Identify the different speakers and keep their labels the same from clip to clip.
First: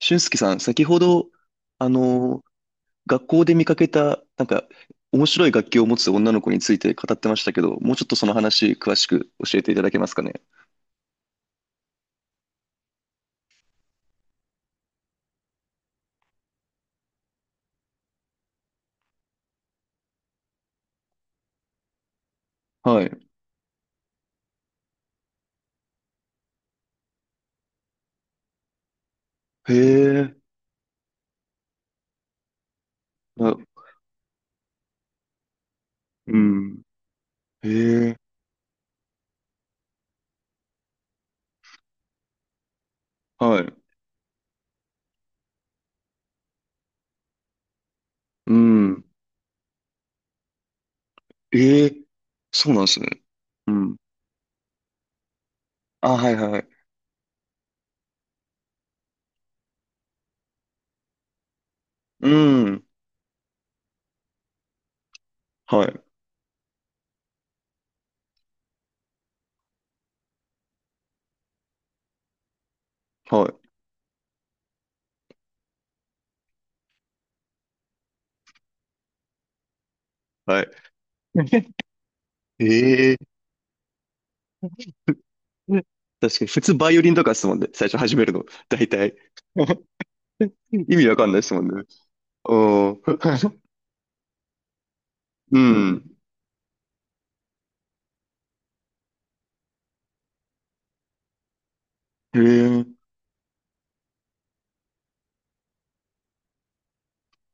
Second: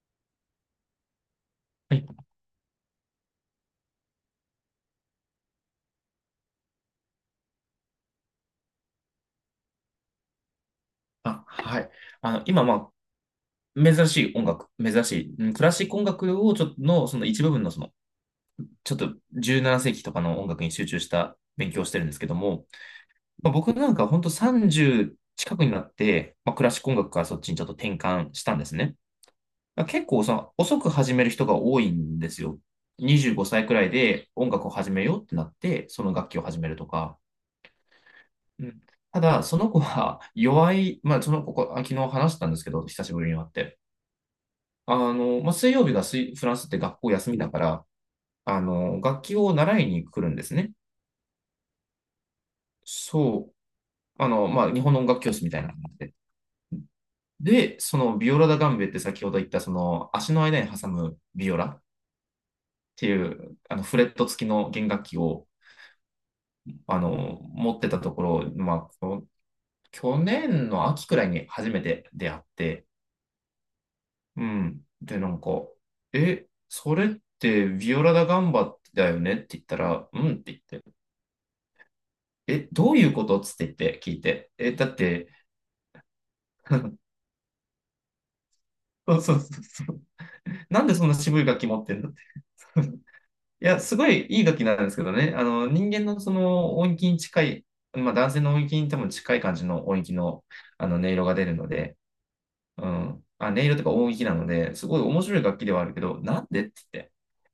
Speaker 1: 俊介さん、先ほど、あ
Speaker 2: はい。
Speaker 1: の、学校で見かけた、面白い楽器を持つ女の子について語ってましたけど、もうちょっとその話、詳しく教えていただけますかね。
Speaker 2: あ、はい。あの、今、まあ、珍しい音楽、珍しい、うんクラシック音楽をちょっとの、その一部分の、ちょっと17世紀とかの音楽に集中した勉強をしてるんですけども、
Speaker 1: はい。
Speaker 2: まあ、僕なんか本当30近くになって、まあ、クラシック音楽からそっちにちょっと転換したんですね。
Speaker 1: へ
Speaker 2: まあ、結構、そ
Speaker 1: え、
Speaker 2: の、遅く始める人が多いんですよ。25
Speaker 1: あ、
Speaker 2: 歳くらいで音楽を始めようってなって、その楽
Speaker 1: う
Speaker 2: 器を始める
Speaker 1: ん。
Speaker 2: とか。
Speaker 1: へえ、
Speaker 2: うん、ただ、その子は弱い、まあ、その子、ここあ昨日話したんですけど、久しぶりに会っ
Speaker 1: はい。
Speaker 2: て。あの、まあ、水曜日がフランスって学校休みだから、
Speaker 1: う
Speaker 2: あの、
Speaker 1: ん。
Speaker 2: 楽器を習いに来るんですね。
Speaker 1: ええ、そうなんですね。
Speaker 2: そう。
Speaker 1: うん。
Speaker 2: あの、まあ、日本の音楽教室みたいな感じ
Speaker 1: あ、
Speaker 2: で。
Speaker 1: はいはいはい。
Speaker 2: で、そのビオラダガンベって先ほど言った、その足の間に挟むビオラっ
Speaker 1: うん。
Speaker 2: ていう、あの、フレット付きの弦楽器を、
Speaker 1: はい。
Speaker 2: あの、持ってたところ、去年の秋くらいに初めて出会って、
Speaker 1: はい。
Speaker 2: うん。で、なんか、え、それってビオラダガンバだよねって言ったら、うんって
Speaker 1: はい。
Speaker 2: 言って、え、どうい
Speaker 1: え
Speaker 2: う
Speaker 1: え、
Speaker 2: ことつって言って聞いて。え、だって、
Speaker 1: 確かに、普通バイオリン とかですもんね。最初始めるの、大体。
Speaker 2: そうそうそう そう。なんで
Speaker 1: 意
Speaker 2: そ
Speaker 1: 味
Speaker 2: んな
Speaker 1: わかんな
Speaker 2: 渋
Speaker 1: いで
Speaker 2: い
Speaker 1: す
Speaker 2: 楽
Speaker 1: もん
Speaker 2: 器持
Speaker 1: ね。
Speaker 2: ってんだって。
Speaker 1: う ん。
Speaker 2: い や、すごいいい楽器なんですけどね。あ
Speaker 1: う
Speaker 2: の、人間
Speaker 1: ん。
Speaker 2: のその音域に近い、まあ男性の音域に多分近い感じの音域の、あの音色が出るので、
Speaker 1: へえ、
Speaker 2: うん。あ、音色とか音域なので、すごい面白い楽器ではあるけど、なんでって言って。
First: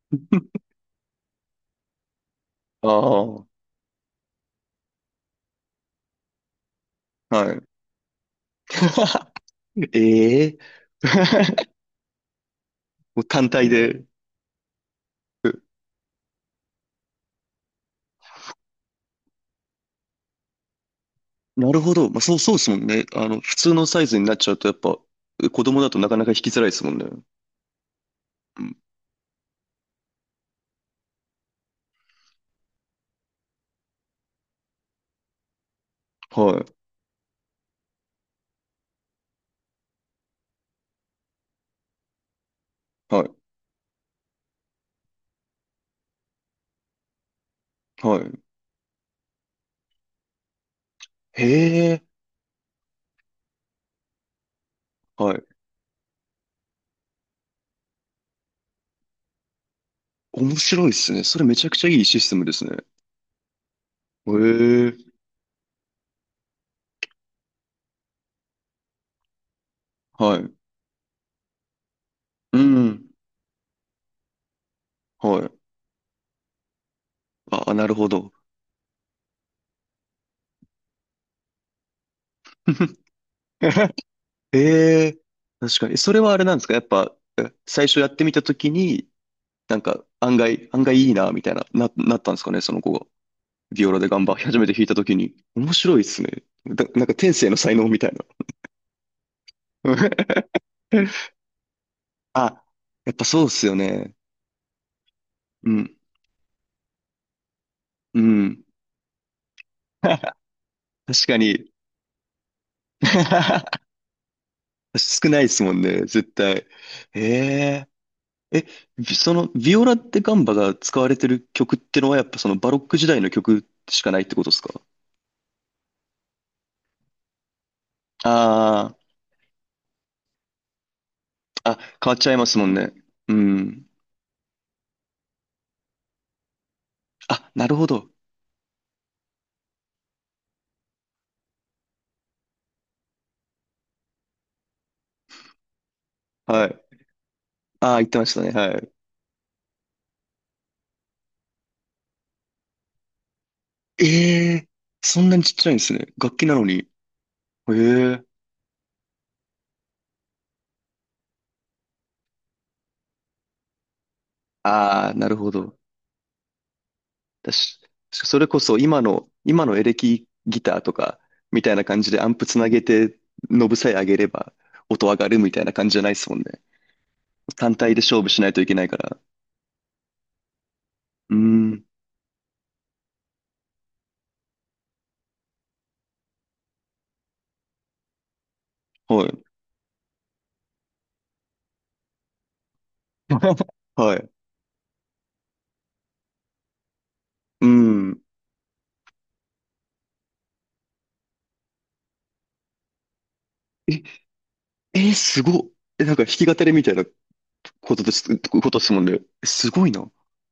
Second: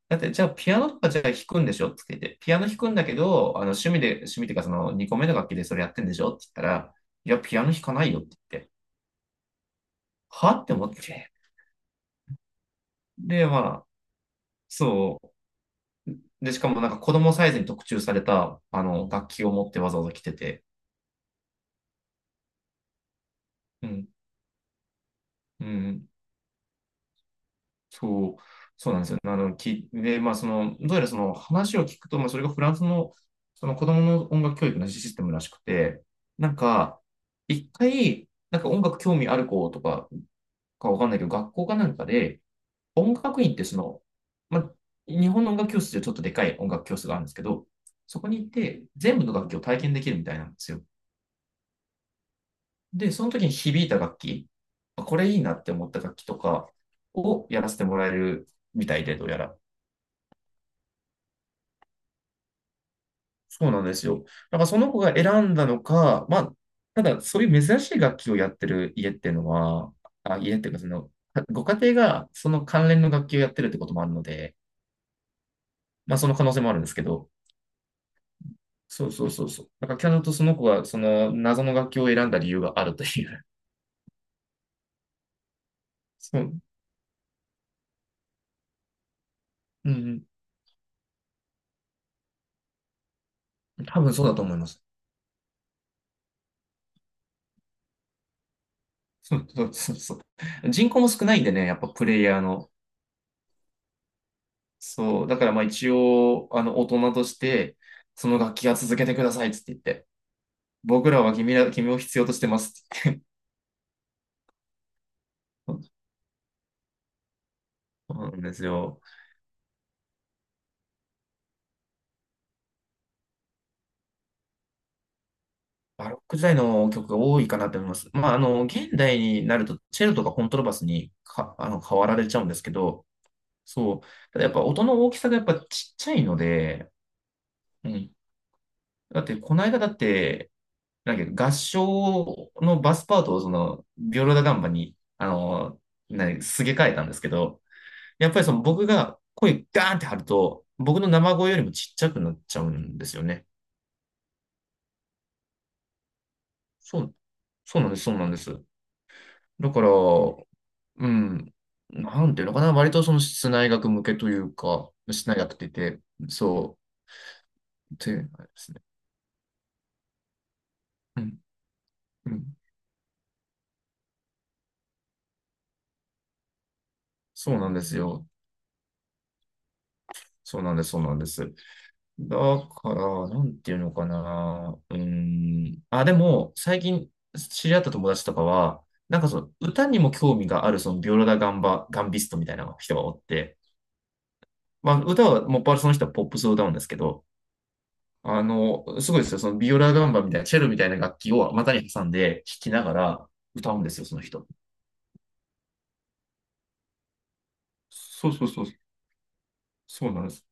Speaker 2: だって、じゃあピアノとかじゃあ弾くんでしょって言って、ピアノ弾くんだけ
Speaker 1: あ
Speaker 2: ど、あの趣味で、趣味っていうかその2個目の楽器でそれやってんでしょって言ったら、い
Speaker 1: あ、
Speaker 2: や、
Speaker 1: は
Speaker 2: ピアノ
Speaker 1: い。
Speaker 2: 弾かないよって言って。
Speaker 1: え
Speaker 2: は
Speaker 1: え。
Speaker 2: って思って。
Speaker 1: もう
Speaker 2: で、
Speaker 1: 単
Speaker 2: ま
Speaker 1: 体
Speaker 2: あ、
Speaker 1: で。
Speaker 2: そう。で、しかもなんか子供サイズに特注された、あの、楽器を持ってわざわざ来てて。
Speaker 1: なるほど。まあ、そう、そうですもんね。普通の
Speaker 2: う
Speaker 1: サイ
Speaker 2: ん。
Speaker 1: ズになっちゃうと、やっぱ、子
Speaker 2: う
Speaker 1: 供だとな
Speaker 2: ん。
Speaker 1: かなか引きづらいですもんね。
Speaker 2: そう。
Speaker 1: うん。
Speaker 2: そうなんですよ。まあ、その、どうやらその話を聞くと、まあ、それがフランスの、その子供の音楽教育のシステムらしくて、なん
Speaker 1: はい。
Speaker 2: か、一回、なんか音楽興味ある子とかわかんないけど、学校かなんかで、音
Speaker 1: はい。
Speaker 2: 楽院ってその、ま、日本の音楽教室でちょっとでかい音楽教室があるんですけど、
Speaker 1: は
Speaker 2: そこ
Speaker 1: い。
Speaker 2: に行って全部の楽器を体験できるみたいなんですよ。
Speaker 1: へえ。
Speaker 2: で、その時に響いた楽器、これ
Speaker 1: は
Speaker 2: いい
Speaker 1: い。
Speaker 2: なって思った楽器とかをやらせてもらえるみたいで、どうやら。
Speaker 1: 面白いですね。それめちゃくちゃいいシステムですね。
Speaker 2: そうなんですよ。
Speaker 1: へ
Speaker 2: だからその
Speaker 1: え。
Speaker 2: 子が選んだのか、まあ、ただそういう珍しい楽器をやってる家っていうのは、
Speaker 1: は
Speaker 2: あ、
Speaker 1: い。
Speaker 2: 家っていうかその、ご家庭がそ
Speaker 1: う
Speaker 2: の関連
Speaker 1: ん。
Speaker 2: の楽器をやってるってこともあるので、
Speaker 1: はい。
Speaker 2: まあその可能性もあるんですけど、
Speaker 1: あ、なるほど。
Speaker 2: そうそうそうそう。だからキャノとその子がその謎の楽器を選んだ理由があると いう。
Speaker 1: ええ。確かに。そ れはあ
Speaker 2: そ
Speaker 1: れなん
Speaker 2: う。
Speaker 1: ですか、やっぱ、最初やってみたときに、なん
Speaker 2: う
Speaker 1: か、
Speaker 2: ん
Speaker 1: 案外、案外いいな、みたいな、なったんですかね、その子が。
Speaker 2: う
Speaker 1: ビ
Speaker 2: ん。
Speaker 1: オラ
Speaker 2: 多
Speaker 1: で
Speaker 2: 分そ
Speaker 1: 頑
Speaker 2: うだ
Speaker 1: 張
Speaker 2: と
Speaker 1: り
Speaker 2: 思い
Speaker 1: 初
Speaker 2: ま
Speaker 1: めて
Speaker 2: す。
Speaker 1: 弾いたときに、面白いっすね。だなんか天性の才能みたいな。
Speaker 2: そうそうそうそ う。人口も少ないんでね、やっぱプレイヤー
Speaker 1: あ、
Speaker 2: の。
Speaker 1: やっぱそうっすよね。
Speaker 2: そう。だからまあ
Speaker 1: う
Speaker 2: 一
Speaker 1: ん、
Speaker 2: 応、あの、大人として、
Speaker 1: う
Speaker 2: その楽
Speaker 1: ん。
Speaker 2: 器は続けてくださいっつって言っ て。僕ら
Speaker 1: 確
Speaker 2: は
Speaker 1: か
Speaker 2: 君ら、
Speaker 1: に。
Speaker 2: 君を必要としてますって言って。
Speaker 1: 少ないっすもんね、絶対。ええ
Speaker 2: そうなんです
Speaker 1: え、
Speaker 2: よ。
Speaker 1: ビその、ビオラでガンバが使われてる曲ってのは、やっぱそのバロック時代の曲しかないってことですか？
Speaker 2: バロック時代の曲が多いかなと思います。まあ、あの、現
Speaker 1: あ
Speaker 2: 代になると、チェロとかコントラバスにか、あ
Speaker 1: あー、あ、
Speaker 2: の、変わ
Speaker 1: 変わ
Speaker 2: ら
Speaker 1: っ
Speaker 2: れ
Speaker 1: ちゃい
Speaker 2: ちゃう
Speaker 1: ま
Speaker 2: んで
Speaker 1: す
Speaker 2: す
Speaker 1: も
Speaker 2: け
Speaker 1: んね。
Speaker 2: ど、
Speaker 1: うん。
Speaker 2: そう。ただやっぱ音の大きさがやっぱちっちゃいので、
Speaker 1: あ、なるほ
Speaker 2: う
Speaker 1: ど。
Speaker 2: ん。だってこの間だって、なんだっけ合唱のバスパートをその、ビオラダガンバに、あの、す
Speaker 1: は
Speaker 2: げ替え
Speaker 1: い。
Speaker 2: たんですけど、
Speaker 1: ああ、言ってま
Speaker 2: やっ
Speaker 1: し
Speaker 2: ぱ
Speaker 1: た
Speaker 2: り
Speaker 1: ね。
Speaker 2: その
Speaker 1: は
Speaker 2: 僕
Speaker 1: い。
Speaker 2: が声ガーンって張ると、僕の生声よりもちっちゃくなっちゃうんですよね。
Speaker 1: ええ、そんなにちっちゃいんですね。楽器なのに。
Speaker 2: そう、
Speaker 1: え
Speaker 2: そうなんです、そう
Speaker 1: え、
Speaker 2: なんです。だから、うん、なんていうのかな、割とその室内楽向けというか、
Speaker 1: ああ、な
Speaker 2: 室
Speaker 1: る
Speaker 2: 内
Speaker 1: ほ
Speaker 2: 楽って
Speaker 1: ど。
Speaker 2: 言って、そ
Speaker 1: だし、
Speaker 2: う、って
Speaker 1: そ
Speaker 2: あ
Speaker 1: れ
Speaker 2: れで
Speaker 1: こ
Speaker 2: す
Speaker 1: そ
Speaker 2: ね。
Speaker 1: 今の、エレキギターとか、
Speaker 2: うん
Speaker 1: みたいな感じでア
Speaker 2: う
Speaker 1: ンプ
Speaker 2: ん、
Speaker 1: つなげて、ノブさえ上げれば音上がるみたいな感じじゃないですもんね。
Speaker 2: そうな
Speaker 1: 単
Speaker 2: んで
Speaker 1: 体
Speaker 2: す
Speaker 1: で勝
Speaker 2: よ。
Speaker 1: 負しないといけないから。
Speaker 2: そうなんです、そうなんで
Speaker 1: うー
Speaker 2: す。
Speaker 1: ん、
Speaker 2: だから、なんていうのかな。うーん。あ、でも、最近知り合った友達とかは、なん
Speaker 1: は
Speaker 2: か
Speaker 1: い。
Speaker 2: その歌にも興味がある、そのビオラダ・ガンバ、ガンビストみたいな人がおって、
Speaker 1: はい。
Speaker 2: まあ、歌は、もっぱらその人はポップスを歌うんですけど、
Speaker 1: うん。
Speaker 2: あの、すごいですよ。そのビオラ・ガンバみたいな、チェロみたいな楽器を股に挟んで弾きながら歌うんです
Speaker 1: え、
Speaker 2: よ、その人。
Speaker 1: え、すごっ。え、なんか弾き語りみたいなことで
Speaker 2: そう
Speaker 1: す、
Speaker 2: そう
Speaker 1: こ
Speaker 2: そう。
Speaker 1: とですもんね。えすごい
Speaker 2: そ
Speaker 1: な。
Speaker 2: うなんです。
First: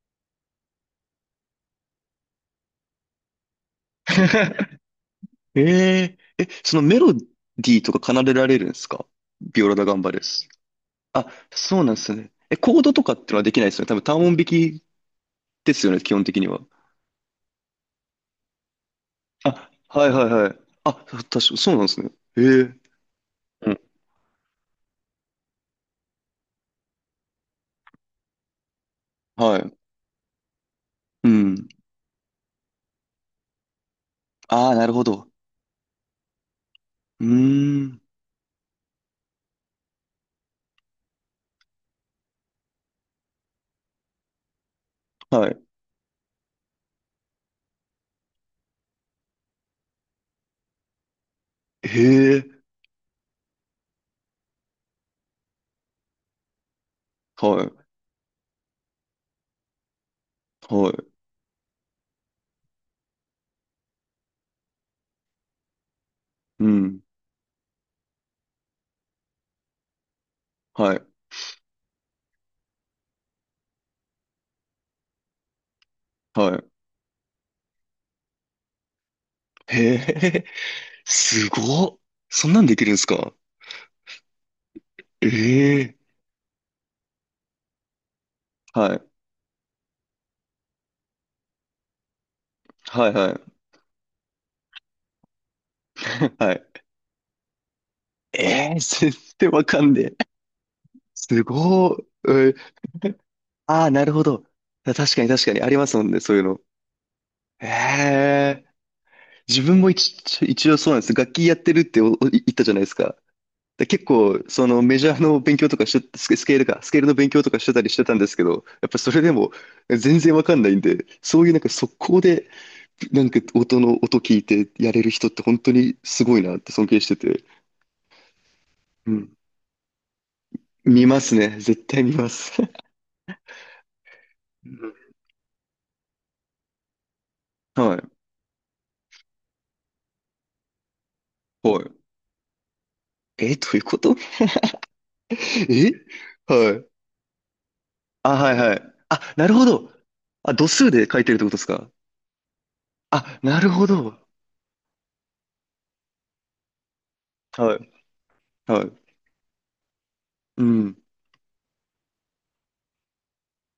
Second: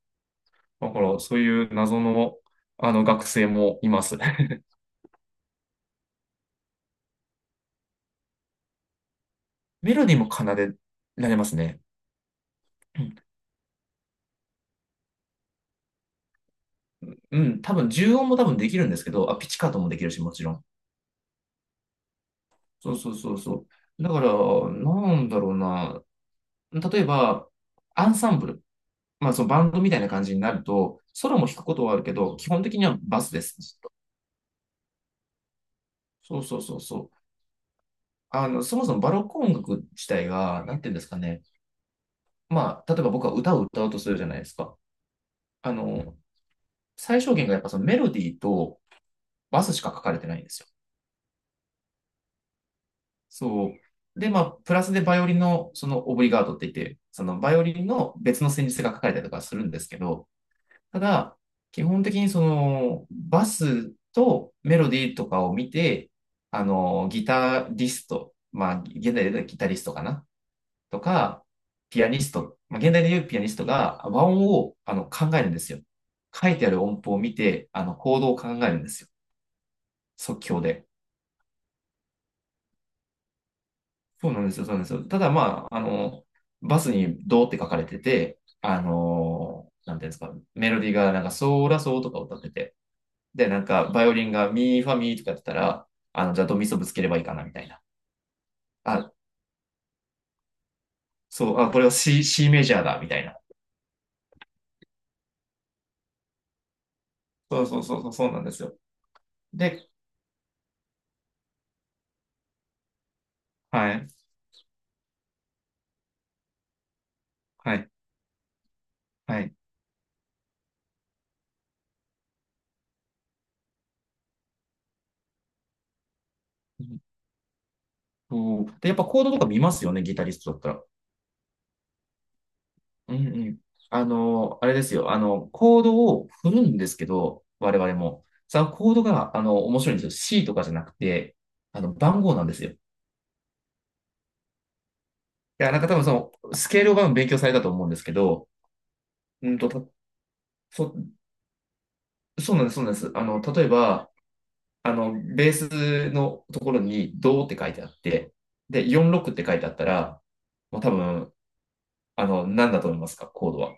Speaker 2: だから、そういう謎の、あの学生もいます。
Speaker 1: えええ、そのメロディーとか奏でられるんですか？ビオラだガ
Speaker 2: メ
Speaker 1: ン
Speaker 2: ロ
Speaker 1: バ
Speaker 2: ディー
Speaker 1: で
Speaker 2: も奏
Speaker 1: す。
Speaker 2: で
Speaker 1: あ、
Speaker 2: られますね。
Speaker 1: そうなんですね。え、コード
Speaker 2: う
Speaker 1: とか
Speaker 2: ん、
Speaker 1: ってのはできないですよね。多分単音弾きですよね、基本的には。
Speaker 2: うん多分、重音も多分できるんですけど、あ、ピチカ
Speaker 1: あ、
Speaker 2: ートもでき
Speaker 1: はい
Speaker 2: る
Speaker 1: は
Speaker 2: し、
Speaker 1: い
Speaker 2: もち
Speaker 1: は
Speaker 2: ろ
Speaker 1: い。
Speaker 2: ん。
Speaker 1: あ、確か、そうなんですね。え
Speaker 2: そ
Speaker 1: え、
Speaker 2: うそうそうそ
Speaker 1: うん。
Speaker 2: う。だから、なんだろうな。例えば、アンサンブル。まあ、その
Speaker 1: は
Speaker 2: バン
Speaker 1: い。
Speaker 2: ドみたいな感じになると、
Speaker 1: う
Speaker 2: ソロも弾く
Speaker 1: ん。
Speaker 2: ことはあるけど、基本的にはバスです。ずっと
Speaker 1: ああ、なるほど。
Speaker 2: そうそうそうそ
Speaker 1: う
Speaker 2: う。
Speaker 1: ーん。
Speaker 2: あの、そもそもバロック音楽自体が、なんていうんですかね。まあ、例えば僕は歌を歌うとするじゃないですか。
Speaker 1: はい。
Speaker 2: あの、最小限がやっぱそのメロディーとバスしか書かれてないんですよ。
Speaker 1: へえ。
Speaker 2: そう。で、まあ、プラスでバイオリンの、その、オブリガードって言って、その、バイ
Speaker 1: は
Speaker 2: オ
Speaker 1: い。
Speaker 2: リンの別の旋律が書かれたりとかするんですけど、
Speaker 1: は
Speaker 2: た
Speaker 1: い。
Speaker 2: だ、基本的にその、バスとメロディーとかを見て、あ
Speaker 1: うん。
Speaker 2: の、ギタリスト、まあ、現代で言うとギタリストかな
Speaker 1: は
Speaker 2: と
Speaker 1: い。
Speaker 2: か、ピアニスト、まあ、現代で言うピアニストが和音をあの考えるんですよ。書いて
Speaker 1: は
Speaker 2: ある音符を見て、あの、コードを考えるんですよ。
Speaker 1: い。へ
Speaker 2: 即
Speaker 1: え。
Speaker 2: 興で。
Speaker 1: すごっ。そんなんできるんですか？
Speaker 2: そうなんですよ、そうなんですよ。ただまあ、あ
Speaker 1: ええ、
Speaker 2: の、バスにドーって書かれてて、あ
Speaker 1: はい。
Speaker 2: の、なんていうんですか、メロディーがなんかソーラソーとか歌ってて、
Speaker 1: はいは
Speaker 2: で、
Speaker 1: い。
Speaker 2: なんかバイオリンがミーファミーとかやってたら、あの、じゃあ
Speaker 1: は
Speaker 2: ド
Speaker 1: い。
Speaker 2: ミソぶつければいいかな、みたいな。
Speaker 1: え、えー
Speaker 2: あ、
Speaker 1: 全然わかんねえ。す
Speaker 2: そう、あ、これは
Speaker 1: ご
Speaker 2: C、
Speaker 1: い。う
Speaker 2: C
Speaker 1: ん
Speaker 2: メジャーだ、みたいな。
Speaker 1: ああ、なるほど。た確かに確かにありますもんね、そういうの。
Speaker 2: そ
Speaker 1: え
Speaker 2: うそうそうそう、そうなんです
Speaker 1: え
Speaker 2: よ。
Speaker 1: 自分
Speaker 2: で、
Speaker 1: も一、一応そうなんです。楽器やってるっておお言ったじゃないですか。で、
Speaker 2: は
Speaker 1: 結
Speaker 2: い、
Speaker 1: 構、そのメジャーの勉強とかしスケ、スケールか、スケールの勉強とかして
Speaker 2: は
Speaker 1: たり
Speaker 2: い、
Speaker 1: してたんですけど、やっぱそれで
Speaker 2: は
Speaker 1: も
Speaker 2: い。
Speaker 1: 全然わかんないんで、そういうなんか速攻で、なんか音の音聞いてやれる人って本当にすごいなって
Speaker 2: う
Speaker 1: 尊敬
Speaker 2: ん
Speaker 1: してて。
Speaker 2: とで、やっぱ
Speaker 1: う
Speaker 2: コード
Speaker 1: ん。
Speaker 2: とか見ますよね、ギタリストだったら。
Speaker 1: 見ますね。絶対見ます。
Speaker 2: うんうん。あの、あ
Speaker 1: う
Speaker 2: れですよ。
Speaker 1: ん
Speaker 2: あの、コードを振るんですけど、我々
Speaker 1: は
Speaker 2: も。そのコードが、あの、面白いんですよ。C とかじゃなくて、
Speaker 1: い。
Speaker 2: あ
Speaker 1: は
Speaker 2: の、
Speaker 1: い。
Speaker 2: 番号なんですよ。い
Speaker 1: え、どういうこと？
Speaker 2: や、なんか
Speaker 1: え、
Speaker 2: 多分その、ス
Speaker 1: は
Speaker 2: ケー
Speaker 1: い。
Speaker 2: ルを多分勉強されたと思うんですけ
Speaker 1: あ、
Speaker 2: ど、
Speaker 1: はいはい。あ、な
Speaker 2: う
Speaker 1: る
Speaker 2: ん
Speaker 1: ほ
Speaker 2: と、た、
Speaker 1: ど。あ、度数
Speaker 2: そ、
Speaker 1: で書いてるってことですか？
Speaker 2: そうなんです、そうなんです。あ
Speaker 1: あ、
Speaker 2: の、
Speaker 1: な
Speaker 2: 例え
Speaker 1: るほ
Speaker 2: ば、
Speaker 1: ど。
Speaker 2: あの、ベースのところに、ドって書い
Speaker 1: は
Speaker 2: てあ
Speaker 1: い。
Speaker 2: って、
Speaker 1: は
Speaker 2: で、
Speaker 1: い。
Speaker 2: 46って書いてあったら、
Speaker 1: う
Speaker 2: もう多
Speaker 1: ん。
Speaker 2: 分、あの、何だと思いますか、コードは。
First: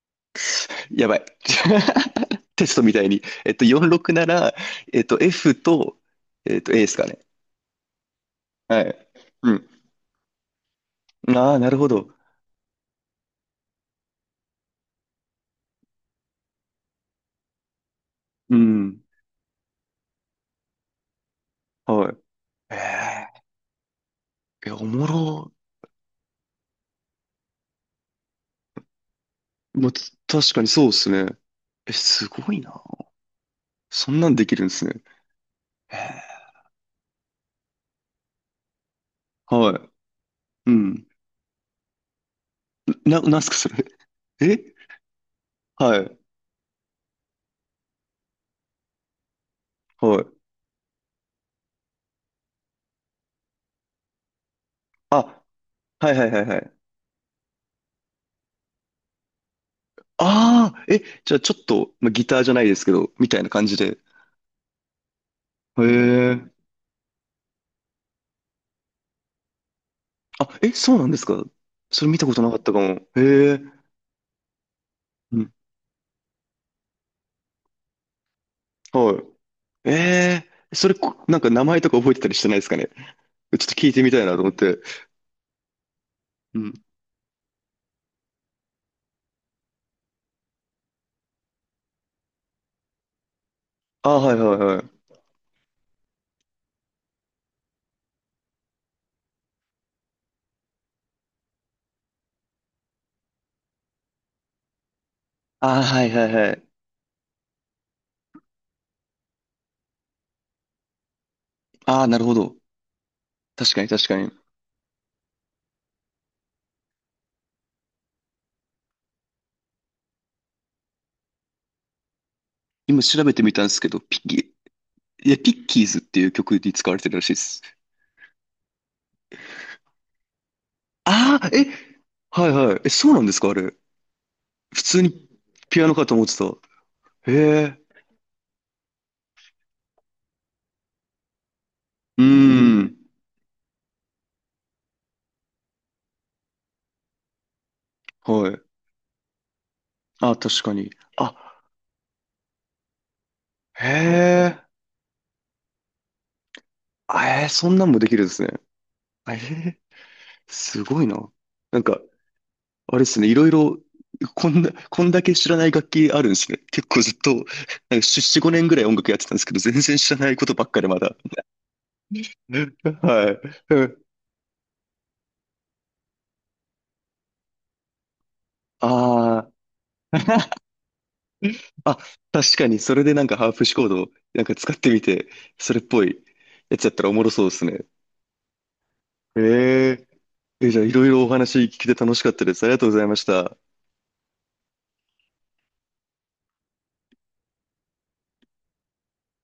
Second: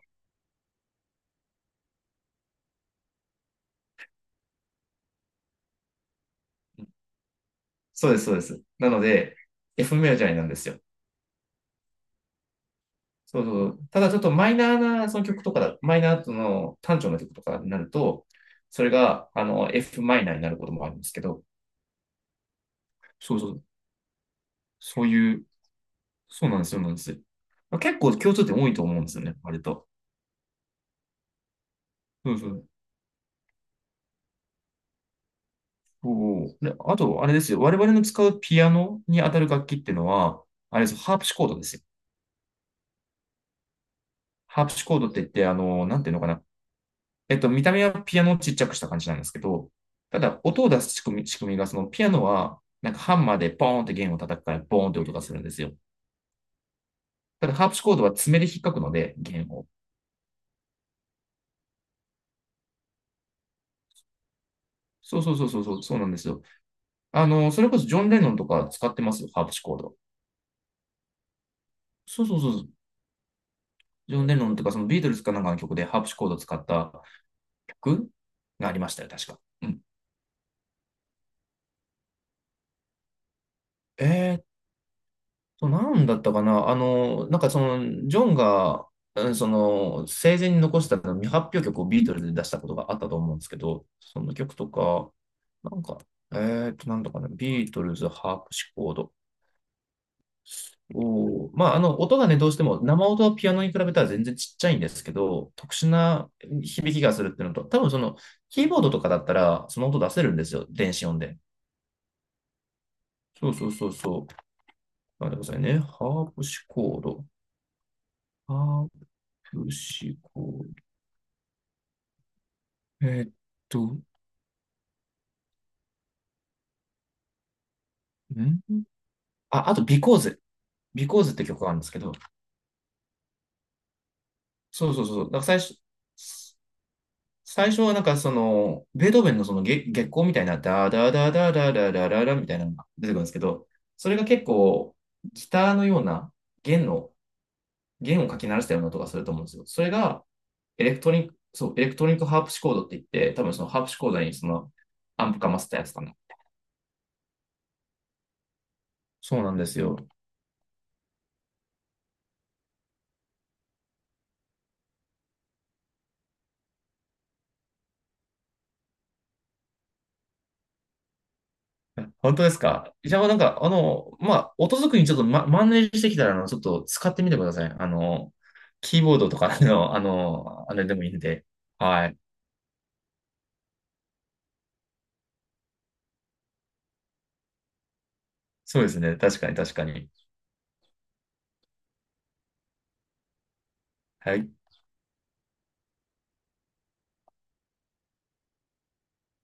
Speaker 1: やばい。テストみたいに。46なら、F と、A ですかね。
Speaker 2: そうです、そうです。
Speaker 1: は
Speaker 2: なの
Speaker 1: い。
Speaker 2: で、
Speaker 1: うん。
Speaker 2: F メロじゃないなんですよ。
Speaker 1: ああ、なるほど。
Speaker 2: そうそう。ただちょっとマイナーなその曲とかだ、マイナーの単調な曲とかになると、
Speaker 1: う
Speaker 2: それ
Speaker 1: ん。
Speaker 2: がF マイナーになることもあるんですけど、
Speaker 1: はい。え
Speaker 2: そう
Speaker 1: え、
Speaker 2: そう、
Speaker 1: いや、お
Speaker 2: そ
Speaker 1: も
Speaker 2: ういう、
Speaker 1: ろ。
Speaker 2: そうなんですよ、そうなんですよ。まあ結構共通点多いと思うんですよね、割と。
Speaker 1: まあ、確かにそうですね。え、す
Speaker 2: そうそ
Speaker 1: ごい
Speaker 2: う。
Speaker 1: な。そんなんできるんですね。え
Speaker 2: そうで、あと、あれですよ、我々の使うピアノに当たる楽
Speaker 1: は
Speaker 2: 器っ
Speaker 1: い。
Speaker 2: ていうのは、
Speaker 1: う
Speaker 2: あれですよ、
Speaker 1: ん。
Speaker 2: ハープシコードですよ。
Speaker 1: なんすか、それ。
Speaker 2: ハープ
Speaker 1: え、
Speaker 2: シコードって言って、
Speaker 1: は
Speaker 2: なんていう
Speaker 1: い、
Speaker 2: のかな、見た目はピアノをちっちゃくした感じなんですけど、た
Speaker 1: はい。
Speaker 2: だ、音を出す仕組みが、そのピアノは、なんかハンマーでポーンって弦を叩くから、ボーンって音がする
Speaker 1: あ、
Speaker 2: んですよ。
Speaker 1: はいはいはいはい。
Speaker 2: ただ、ハープシコードは爪で引っかくので、弦を。
Speaker 1: ああ、え、じゃあちょっと、まあ、ギターじゃないですけど、みたいな感じで。
Speaker 2: そうそうそうそうそ
Speaker 1: へ
Speaker 2: う、そうなんですよ。
Speaker 1: え。
Speaker 2: あの、それこそジョン・レノンとか使ってますよ、ハープシコード。
Speaker 1: あ、え、そうなんですか？それ見
Speaker 2: そ
Speaker 1: た
Speaker 2: う
Speaker 1: こ
Speaker 2: そう
Speaker 1: と
Speaker 2: そ
Speaker 1: な
Speaker 2: う
Speaker 1: か
Speaker 2: そ
Speaker 1: っ
Speaker 2: う、
Speaker 1: たかも。へえ。
Speaker 2: ジョン・レノンとか、そのビートルズか
Speaker 1: う
Speaker 2: なんか
Speaker 1: ん、
Speaker 2: の曲でハープシコードを使った曲がありましたよ、
Speaker 1: は
Speaker 2: 確か。うん。
Speaker 1: い。ええ、それ、なんか名前とか覚えてたりしてないですかね？ちょっと聞いて
Speaker 2: え
Speaker 1: みたいなと
Speaker 2: ー
Speaker 1: 思って。
Speaker 2: そう、なんだったか
Speaker 1: う
Speaker 2: な。
Speaker 1: ん。
Speaker 2: なんかその、ジョンが、うんその、生前に残した未発表曲をビートルズで出したことがあったと思うんですけど、
Speaker 1: ああ、
Speaker 2: そ
Speaker 1: は
Speaker 2: の
Speaker 1: いは
Speaker 2: 曲
Speaker 1: い
Speaker 2: と
Speaker 1: はい。
Speaker 2: か、なんか、えなんだかな、ビートルズ、ハープシコード。まあ、あの、音がね、どうしても、生音はピアノに比べたら全然ちっちゃいんですけど、特
Speaker 1: ああ、
Speaker 2: 殊
Speaker 1: はいは
Speaker 2: な
Speaker 1: いはい。
Speaker 2: 響きがするっていうのと、多分その、キーボードとかだったら、その音出せるんですよ、電子音で。
Speaker 1: ああ、なるほど。
Speaker 2: そうそ
Speaker 1: 確
Speaker 2: う
Speaker 1: か
Speaker 2: そ
Speaker 1: に
Speaker 2: う
Speaker 1: 確か
Speaker 2: そう。
Speaker 1: に。
Speaker 2: 待ってくださいね。ハープシコード。ハープシコード。
Speaker 1: 今調
Speaker 2: えー
Speaker 1: べ
Speaker 2: っ
Speaker 1: てみたんですけ
Speaker 2: と、
Speaker 1: ど、ピッキーズっていう曲に使われてるらしいです。
Speaker 2: んあ、あと、ビコーズ。ビコーズっ
Speaker 1: あ
Speaker 2: て
Speaker 1: あ、
Speaker 2: 曲
Speaker 1: え、
Speaker 2: があるんですけど、
Speaker 1: はいはい。え、そうなんですか？あれ、普
Speaker 2: そう
Speaker 1: 通
Speaker 2: そうそう。
Speaker 1: に
Speaker 2: だから
Speaker 1: ピアノかと思ってた。へ
Speaker 2: 最
Speaker 1: え。
Speaker 2: 初はなんかその、ベートーベンのその月光みたいな、ダダダダダダダ
Speaker 1: うー
Speaker 2: ダ
Speaker 1: う
Speaker 2: ダみたいなの
Speaker 1: ん。
Speaker 2: が
Speaker 1: ん。
Speaker 2: 出てくるんですけど、それが結構、ギターのような弦の、弦をかき
Speaker 1: は
Speaker 2: 鳴
Speaker 1: い。
Speaker 2: らしたような音がすると思うんですよ。それが、
Speaker 1: あ、確かに。あ、
Speaker 2: エレクトリックハープシコードって言って、多分そのハ
Speaker 1: へ
Speaker 2: ープシコードにそ
Speaker 1: え。
Speaker 2: の、アンプかませたやつかな。
Speaker 1: あ、そんなんもできるんですね。あえ
Speaker 2: そうなんで
Speaker 1: ー、
Speaker 2: すよ。
Speaker 1: すごいな。なんか、あれですね。いろいろ、こんだけ知らない楽器あるんですね。結構ずっと、なんか5年ぐらい音楽やってたんですけど、全然知らないことばっかでまだ。
Speaker 2: 本当ですか。 じゃあ、
Speaker 1: は
Speaker 2: なん
Speaker 1: い。
Speaker 2: か、あの、まあ、音作りにちょっと、マネージしてきたら、あの、ちょっと使ってみてください。あの、キーボードと
Speaker 1: あ
Speaker 2: か
Speaker 1: あ
Speaker 2: の、あの、あれでもいいん
Speaker 1: ー。
Speaker 2: で。はい。
Speaker 1: 確かに、それでなんかハーフシコードなんか使ってみて、それっぽいやつやったらおもろそうですね。
Speaker 2: そうですね。確かに、確か
Speaker 1: え
Speaker 2: に。
Speaker 1: ええ、じゃあいろいろお話聞けて楽しかったです。ありがとうございました。
Speaker 2: はい。